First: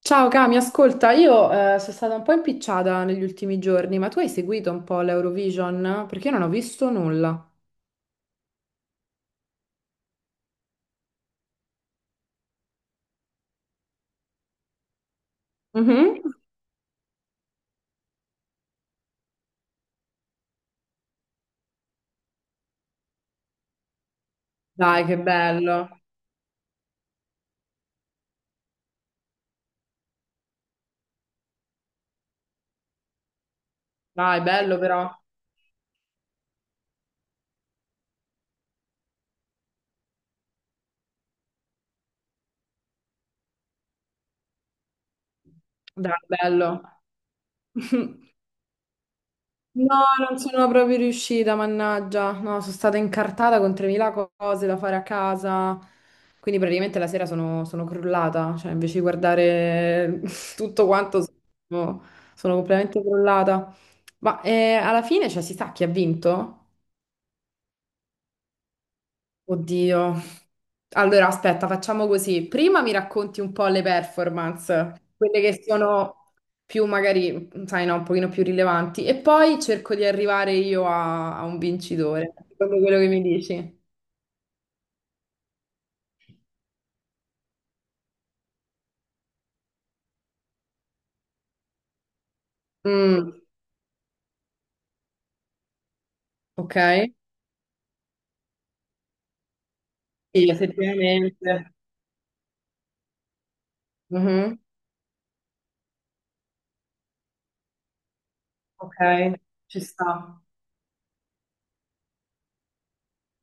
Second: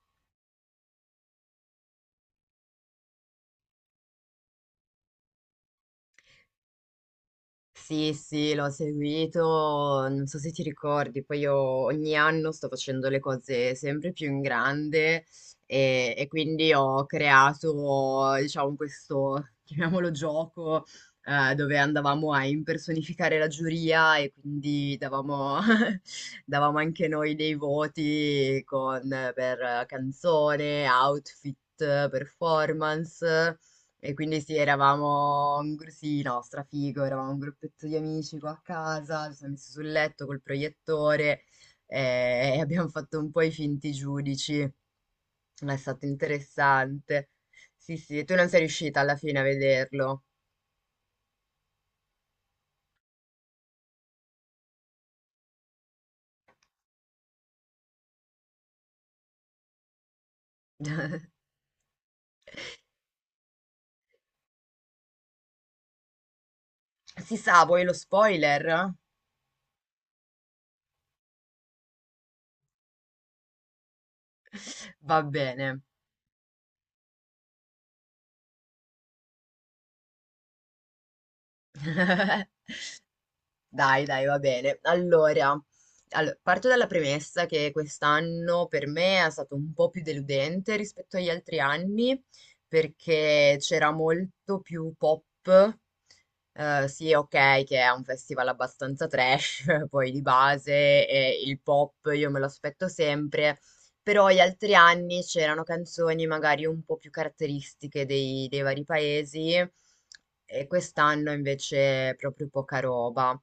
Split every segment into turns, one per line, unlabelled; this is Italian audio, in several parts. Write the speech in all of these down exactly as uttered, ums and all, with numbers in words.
Ciao Cami, ascolta, io eh, sono stata un po' impicciata negli ultimi giorni, ma tu hai seguito un po' l'Eurovision? Perché io non ho visto nulla.
Sì, sì, l'ho seguito, non so se ti ricordi, poi io ogni anno sto facendo le cose sempre più in grande e,
Mhm.
e quindi ho creato, diciamo, questo, chiamiamolo gioco, eh, dove andavamo a impersonificare la giuria e quindi
Dai, che
davamo,
bello.
davamo anche noi dei voti con- per canzone, outfit, performance. E quindi
Dai,
sì,
bello però.
eravamo un gru- sì, no, strafigo, eravamo un gruppetto di amici qua a casa, ci siamo messi sul letto col proiettore, eh, e abbiamo fatto un po' i finti giudici. Ma È stato
Dai, bello.
interessante. Sì, sì, tu non sei riuscita alla fine a
No,
vederlo.
non sono proprio riuscita, mannaggia. No, sono stata incartata con tremila cose da fare a casa. Quindi praticamente la sera sono, sono crollata. Cioè, invece di guardare tutto quanto, sono, sono completamente crollata. Ma eh, alla fine, cioè, si sa chi ha vinto?
Si sa, vuoi lo spoiler?
Oddio. Allora, aspetta, facciamo così. Prima mi racconti un po' le performance,
Va
quelle che
bene.
sono più magari, sai, no, un pochino più rilevanti, e poi cerco di arrivare io a, a un vincitore, secondo quello che mi dici.
Dai, dai, va bene. Allora, allo- parto dalla premessa che quest'anno per me è stato un po' più deludente rispetto agli altri anni,
Mm,
perché c'era molto più pop.
ok,
Eh, sì, ok, che è un festival abbastanza trash, poi di
sì,
base, e il
effettivamente.
pop io me lo aspetto sempre, però gli
Mhm,
altri anni c'erano canzoni magari un po' più caratteristiche dei dei vari
ok,
paesi.
ci sta.
E quest'anno invece proprio poca roba,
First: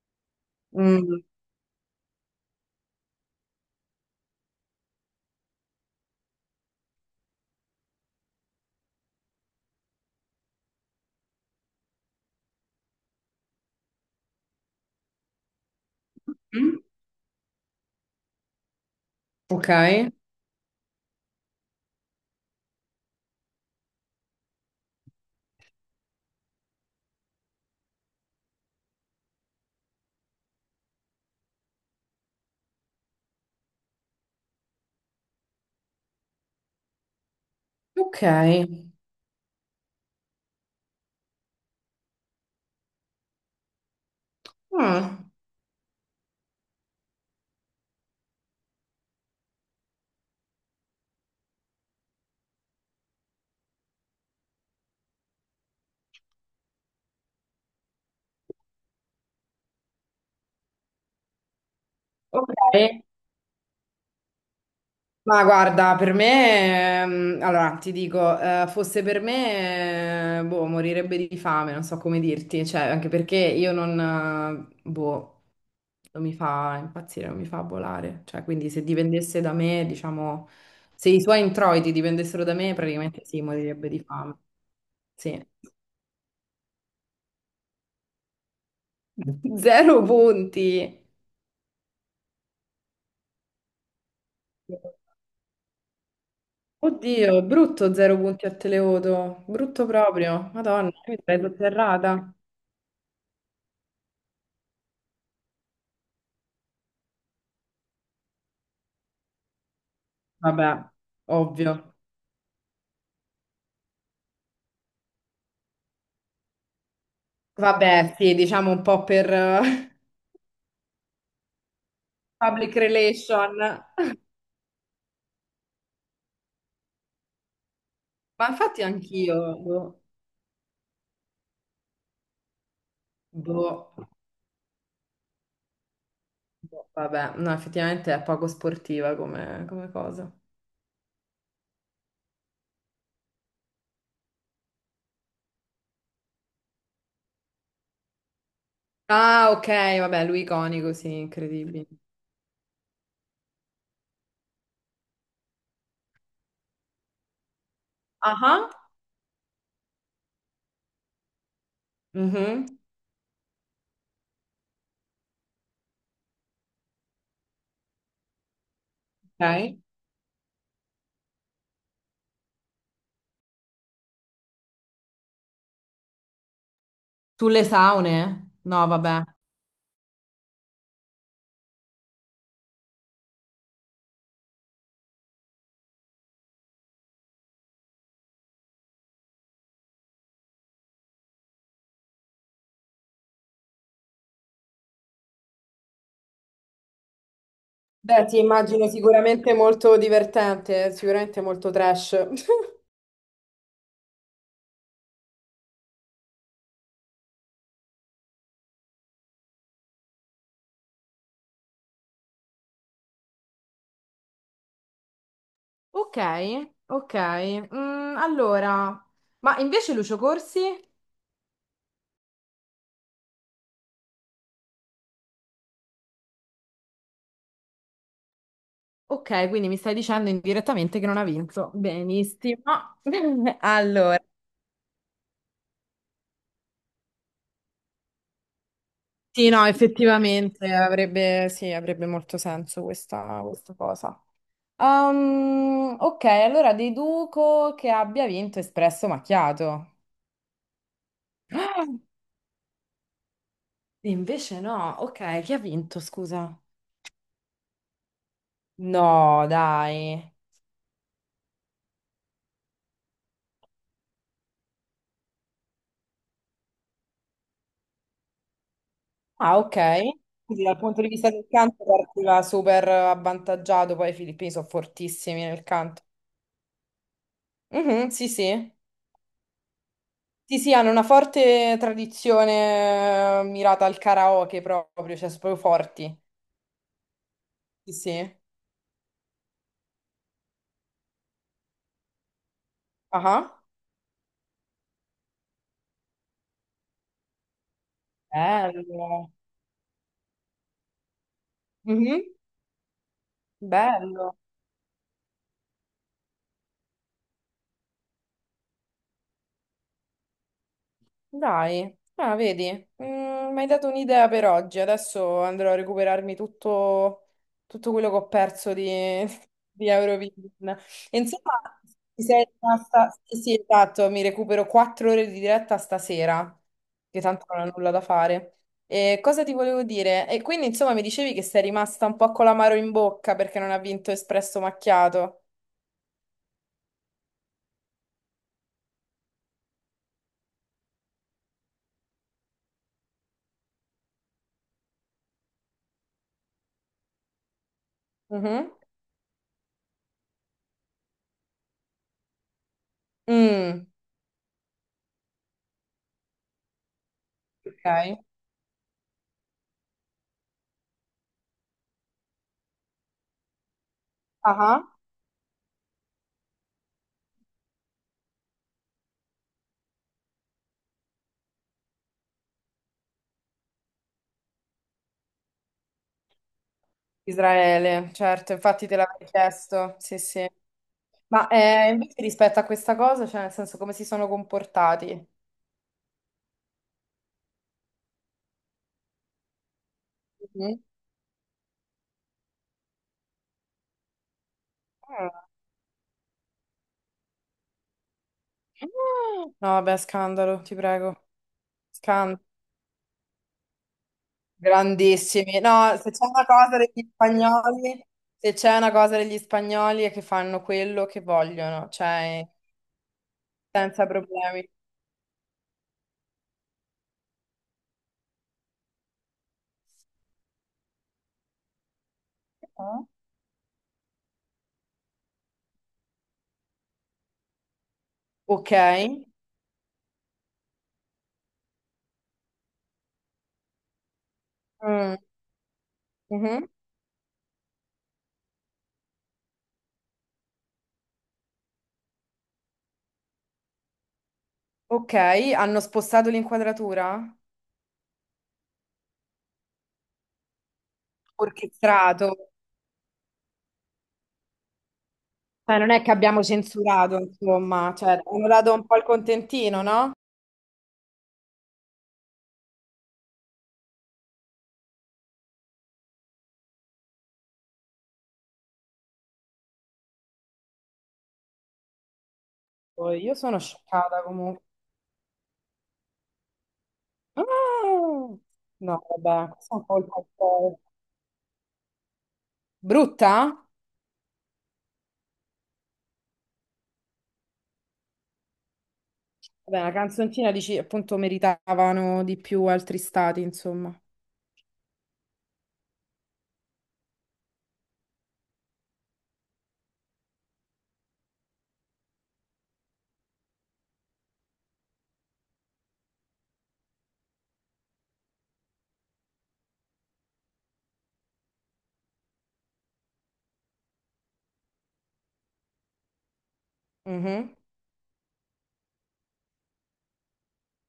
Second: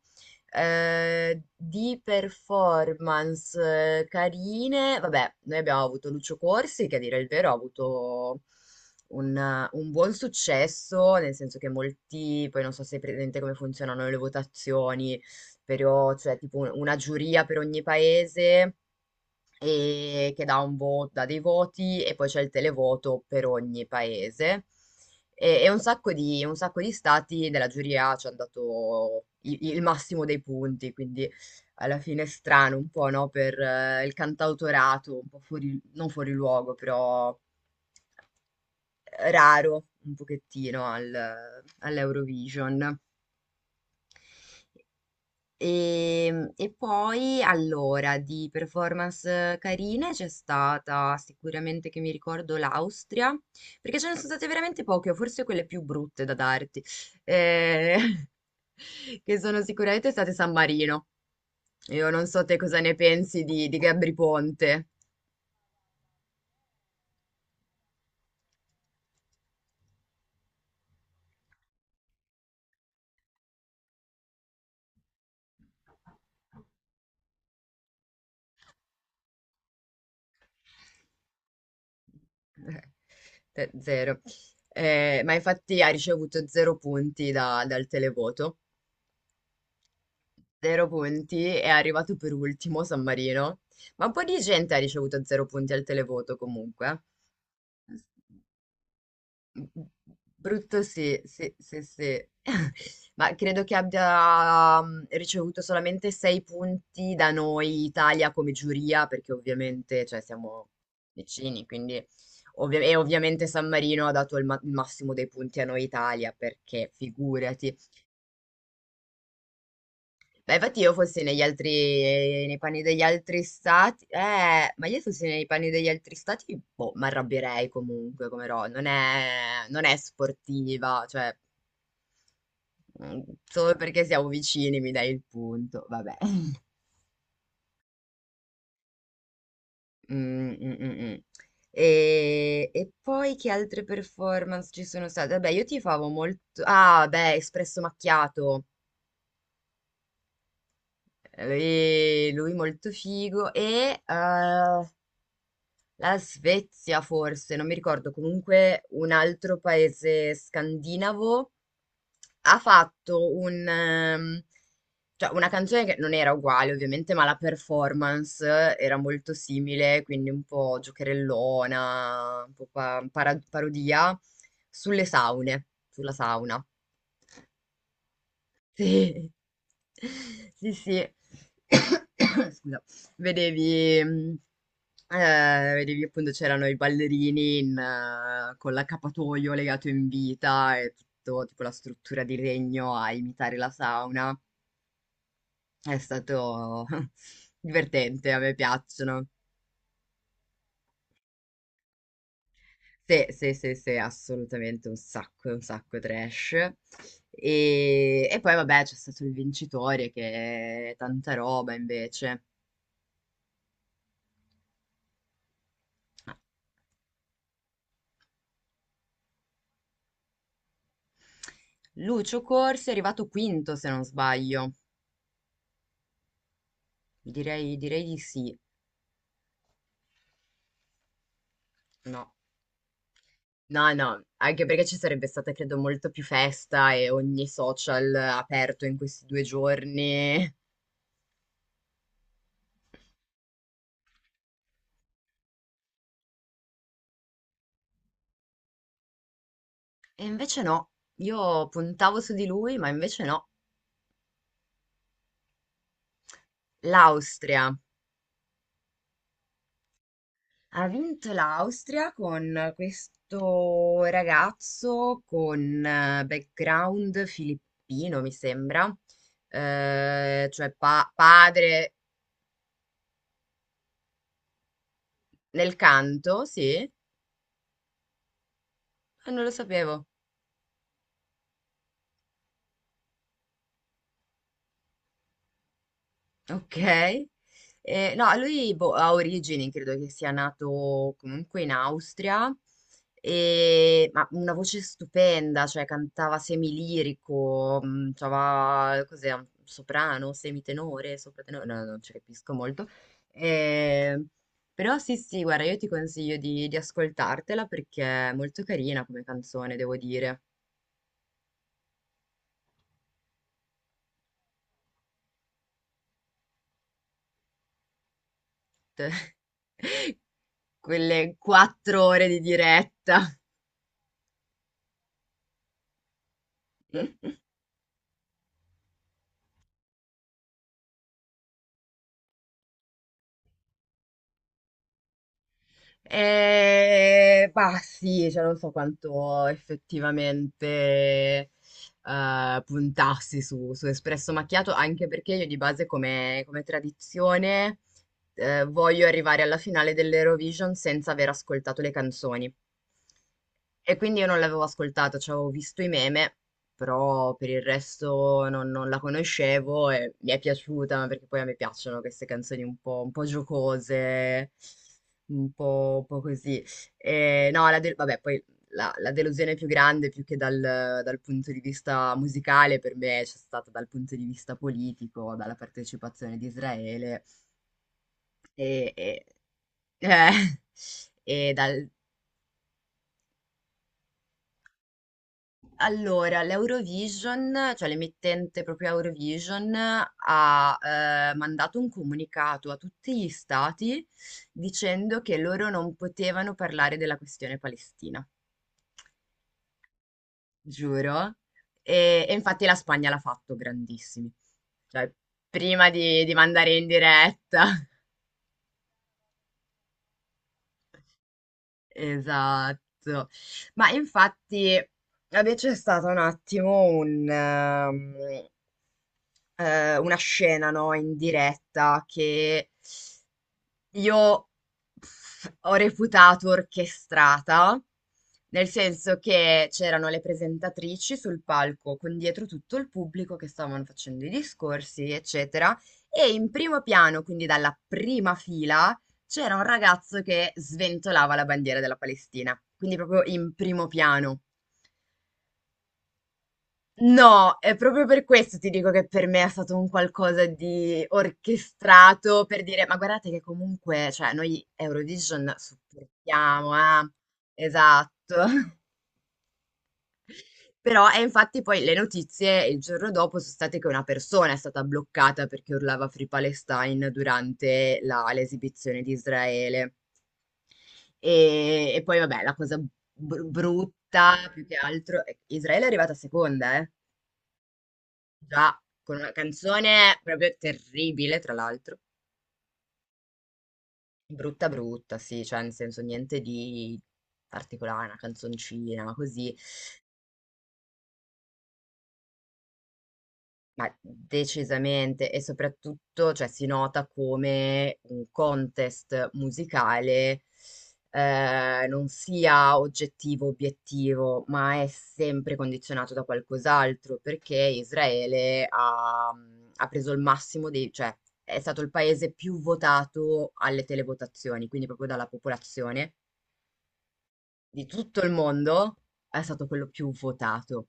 Mm,
eh, di performance eh, carine. Vabbè, noi abbiamo avuto Lucio Corsi, che a dire il vero ha avuto un, eh, un buon successo, nel senso che molti, poi non so se è presente come funzionano le votazioni, però c'è tipo un-
mm,
una giuria per ogni paese
ok,
e che dà un voto, dà dei voti e poi c'è il televoto per ogni paese. E, e un sacco di, un sacco di stati della giuria ci hanno dato i- il massimo dei punti, quindi alla fine è strano un po', no? Per eh, il cantautorato, un po' fuori, non fuori luogo, però
ok.
raro un pochettino al- all'Eurovision.
Mm,
E, e poi allora di performance carine c'è stata sicuramente, che mi ricordo, l'Austria, perché ce ne sono state veramente poche, o forse quelle più brutte da darti, eh, che sono sicuramente state San Marino. Io non so te cosa ne
ok.
pensi di, di Gabri Ponte.
Ma guarda, per me, ehm, allora ti dico, eh, fosse per me, eh, boh, morirebbe di fame, non so come dirti, cioè, anche perché io non, eh, boh, non mi fa impazzire, non mi fa volare, cioè, quindi se dipendesse da me, diciamo, se i suoi introiti dipendessero da me,
Eh,
praticamente sì,
te-
morirebbe di
Zero.
fame,
Eh, ma
sì.
infatti ha ricevuto zero punti da- dal televoto.
Zero punti!
Zero punti, è arrivato per ultimo San Marino, ma un po' di gente ha ricevuto zero punti al televoto comunque.
Oddio, brutto zero punti a Televoto, brutto proprio,
Brutto
Madonna, io mi
sì,
sarei
sì, sì, sì.
sotterrata.
Ma credo che abbia, mm, ricevuto solamente sei punti da noi Italia come giuria, perché ovviamente, cioè, siamo
Vabbè,
vicini,
ovvio.
quindi... ovvia- e ovviamente San Marino ha dato il, ma- il massimo dei punti a noi Italia, perché figurati.
Vabbè, sì, diciamo un po' per eh,
Beh, infatti io fossi negli altri, nei
public
panni degli altri
relation. Ma
stati, eh, ma io fossi nei panni degli altri stati, boh, mi arrabbierei comunque come Ro,
infatti
non
anch'io,
è, non è
boh,
sportiva, cioè, mm,
boh,
solo perché siamo vicini mi dai il punto, vabbè.
boh, vabbè, no, effettivamente è poco sportiva come, come cosa.
Mm, mm, mm, mm. E, e poi che altre performance ci sono state? Vabbè, io tifavo molto, ah, beh, Espresso Macchiato,
Ah, ok, vabbè, lui iconico, sì, incredibile.
lui, lui molto figo e... eh, la Svezia forse, non mi ricordo,
Ah,
comunque un altro paese scandinavo ha
mhm,
fatto un, ehm, cioè una canzone che non era uguale ovviamente, ma la performance era molto
ok.
simile, quindi un po' giocherellona, un po' pa- para- parodia sulle saune, sulla sauna.
Sulle saune? No, vabbè.
Sì, sì, sì. Scusa. Vedevi, mh, eh, vedevi appunto c'erano i ballerini in, eh, con l'accappatoio legato in vita e tutto, tipo la struttura di legno a imitare la sauna. È stato
Beh,
divertente,
ti
a me
immagino
piacciono.
sicuramente molto divertente, sicuramente molto trash.
Sì, sì, sì, sì, assolutamente un sacco, un sacco trash. E, e poi vabbè c'è stato il vincitore, che è tanta roba invece.
Ok, ok. Mm, allora, ma invece Lucio Corsi?
Lucio Corsi è arrivato quinto, se non sbaglio. Direi, direi di sì.
Ok, quindi mi stai dicendo indirettamente che non ha vinto.
No.
Benissimo.
No,
Allora,
no, anche perché ci sarebbe stata, credo, molto più festa e ogni social aperto in questi due
sì, no,
giorni. E
effettivamente avrebbe, sì, avrebbe molto senso questa, questa cosa. Um, ok, allora deduco che abbia vinto Espresso Macchiato.
invece no, io
Ah,
puntavo su di lui, ma invece no.
invece no, ok, chi ha vinto, scusa?
L'Austria.
No, dai.
Ha vinto l'Austria con questo ragazzo con eh, background filippino, mi sembra.
Ah, ok.
Eh,
Quindi
cioè
dal punto di
pa-
vista del canto
padre.
partiva super avvantaggiato, poi i filippini sono fortissimi nel
Nel
canto.
canto, sì?
Mhm, sì, sì.
Ah, non lo sapevo.
Sì, sì, hanno una forte tradizione eh, mirata al karaoke proprio, cioè sono proprio forti.
Ok.
Sì,
Eh, no,
sì.
lui boh, ha origini, credo che sia nato comunque in Austria,
Ah, ah.
e- ma una voce stupenda, cioè cantava semilirico, mh, cioè,
Bello.
cos'è, un soprano, semitenore, sopratenore, no, non ci
Mhm,
capisco molto. Eh,
bello.
però sì, sì, guarda, io ti consiglio di, di ascoltartela, perché è molto carina come canzone, devo dire.
Dai, ah, vedi, mm, mi hai dato un'idea per oggi. Adesso andrò a recuperarmi tutto, tutto quello che ho perso di, di Eurovision. E
Quelle
insomma,
quattro
ti
ore di
sei rimasta...
diretta.
Sì, sì, esatto, mi recupero quattro ore di diretta stasera, che tanto non ho nulla da fare. E cosa ti volevo dire? E quindi, insomma, mi dicevi che sei rimasta un po' con l'amaro in bocca perché non ha vinto Espresso Macchiato.
E bah, sì, cioè non so quanto effettivamente eh, puntassi su, su Espresso Macchiato, anche perché io di base, come, come tradizione, eh,
Mhm.
voglio arrivare alla finale dell'Eurovision senza aver ascoltato le canzoni.
Mm,
E quindi io non l'avevo ascoltata, cioè avevo visto i meme, però per il
ok.
resto non, non la conoscevo e mi è piaciuta, ma perché poi a me piacciono queste canzoni un po', un po' giocose,
Ah.
un po', un po' così. E no, la del- vabbè, poi la, la delusione più grande, più che dal, dal punto di vista musicale, per me c'è stata dal punto di vista politico, dalla partecipazione di Israele
Israele, certo, infatti
e,
te l'avevo
e-
chiesto,
eh,
sì, sì. Ma
e dal,
eh, invece rispetto a questa cosa, cioè nel senso come si sono comportati?
allora, l'Eurovision, cioè l'emittente proprio Eurovision, ha
Mhm.
eh, mandato un comunicato a tutti gli stati dicendo che
Ah.
loro non potevano parlare della questione Palestina,
No, vabbè, scandalo, ti prego.
giuro. E, e
Scandalo.
infatti la Spagna l'ha fatto, grandissimi, cioè
Grandissimi.
prima
No, se
di,
c'è
di
una
mandare
cosa
in
degli
diretta.
spagnoli, se c'è una cosa degli spagnoli è che fanno quello che vogliono, cioè
Esatto. Ma
senza problemi.
infatti, vabbè, c'è stato un attimo un, ehm, eh, una scena, no, in diretta che
Ah.
io, pff, ho reputato orchestrata, nel
Ok.
senso che c'erano le presentatrici sul palco con dietro tutto il pubblico che stavano facendo i discorsi,
Mm.
eccetera, e in
Mhm.
primo piano, quindi dalla prima fila, c'era un ragazzo che sventolava la bandiera della Palestina, quindi proprio in primo piano.
Ok, hanno spostato l'inquadratura?
No, è proprio per questo ti dico che per me è stato un qualcosa di
Orchestrato.
orchestrato, per dire, ma guardate che comunque, cioè, noi Eurovision
Cioè, non è che abbiamo
supportiamo, eh?
censurato, insomma, cioè,
Esatto.
abbiamo dato un po' il contentino, no?
Però, e infatti poi le notizie il giorno dopo sono state che una persona è stata bloccata perché urlava Free Palestine durante la- l'esibizione di Israele. E, e poi, vabbè, la cosa
Poi io
br-
sono scioccata
brutta
comunque.
più che altro, è che Israele è arrivata seconda, eh.
Ah!
Già,
No,
con una
vabbè, questa è un po' il
canzone proprio
colpo.
terribile, tra l'altro.
Brutta?
Brutta brutta, sì, cioè nel senso niente di particolare, una canzoncina, così.
Vabbè, la canzoncina dici, appunto, meritavano di più altri stati,
Ma
insomma.
decisamente, e soprattutto, cioè, si nota come un contest musicale eh, non sia oggettivo, obiettivo, ma è sempre condizionato da qualcos'altro, perché Israele ha, ha preso il massimo dei, cioè, è stato il paese più votato alle televotazioni, quindi proprio dalla popolazione
Mhm.
di tutto il mondo è stato quello più votato.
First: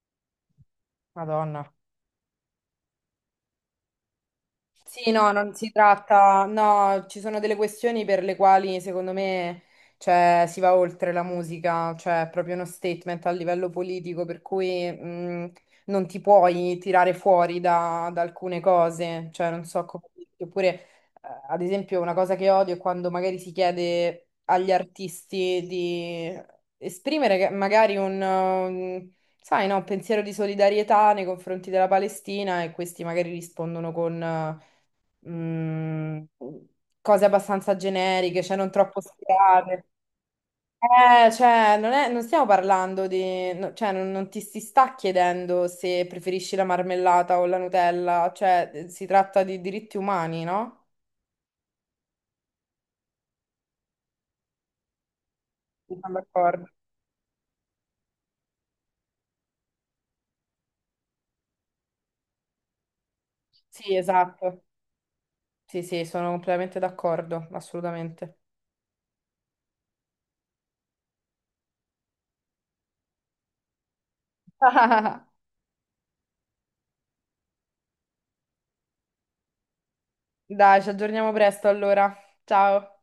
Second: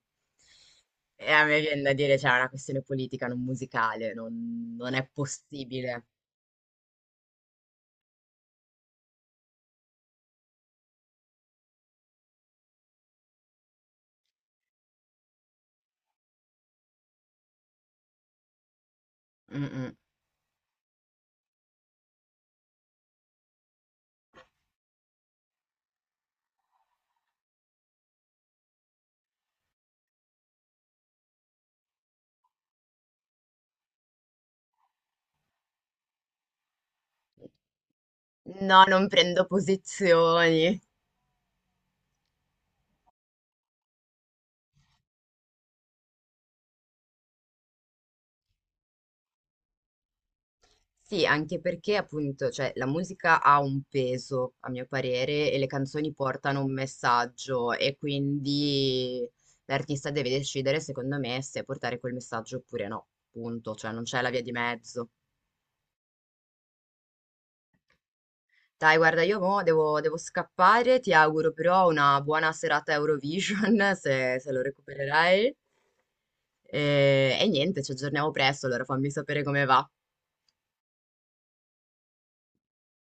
E a me
Madonna.
viene da dire, c'è una questione politica, non musicale, non, non è
Sì, no, non si
possibile.
tratta, no, ci sono delle questioni per le quali secondo me, cioè, si va oltre la musica, cioè è proprio uno statement a livello politico, per cui mh, non ti puoi tirare fuori da, da alcune cose, cioè non so
Mm-mm.
come dirti. Oppure eh, ad esempio una cosa che odio è quando magari si chiede agli artisti di esprimere che- magari un, um, sai, no, un pensiero di solidarietà nei confronti della Palestina e questi magari rispondono con mm, cose abbastanza generiche, cioè non
No,
troppo
non prendo
spiegate.
posizioni.
Eh, cioè, non è- non stiamo parlando di... no- cioè, non, non ti si sta chiedendo se preferisci la marmellata o la Nutella, cioè, eh, si tratta di diritti umani, no?
Sì, anche perché appunto, cioè, la musica ha un peso, a mio parere, e le
Mi sono
canzoni portano
d'accordo.
un messaggio, e quindi l'artista deve decidere, secondo me, se portare quel messaggio oppure no. Punto, cioè
Sì,
non c'è la via di
esatto.
mezzo.
Sì, sì, sono completamente d'accordo, assolutamente.
Dai, guarda, io mo devo, devo scappare, ti auguro però una buona serata Eurovision, se, se lo recupererai. E, e niente, ci aggiorniamo presto, allora fammi sapere come va.
Dai, ci aggiorniamo presto allora. Ciao.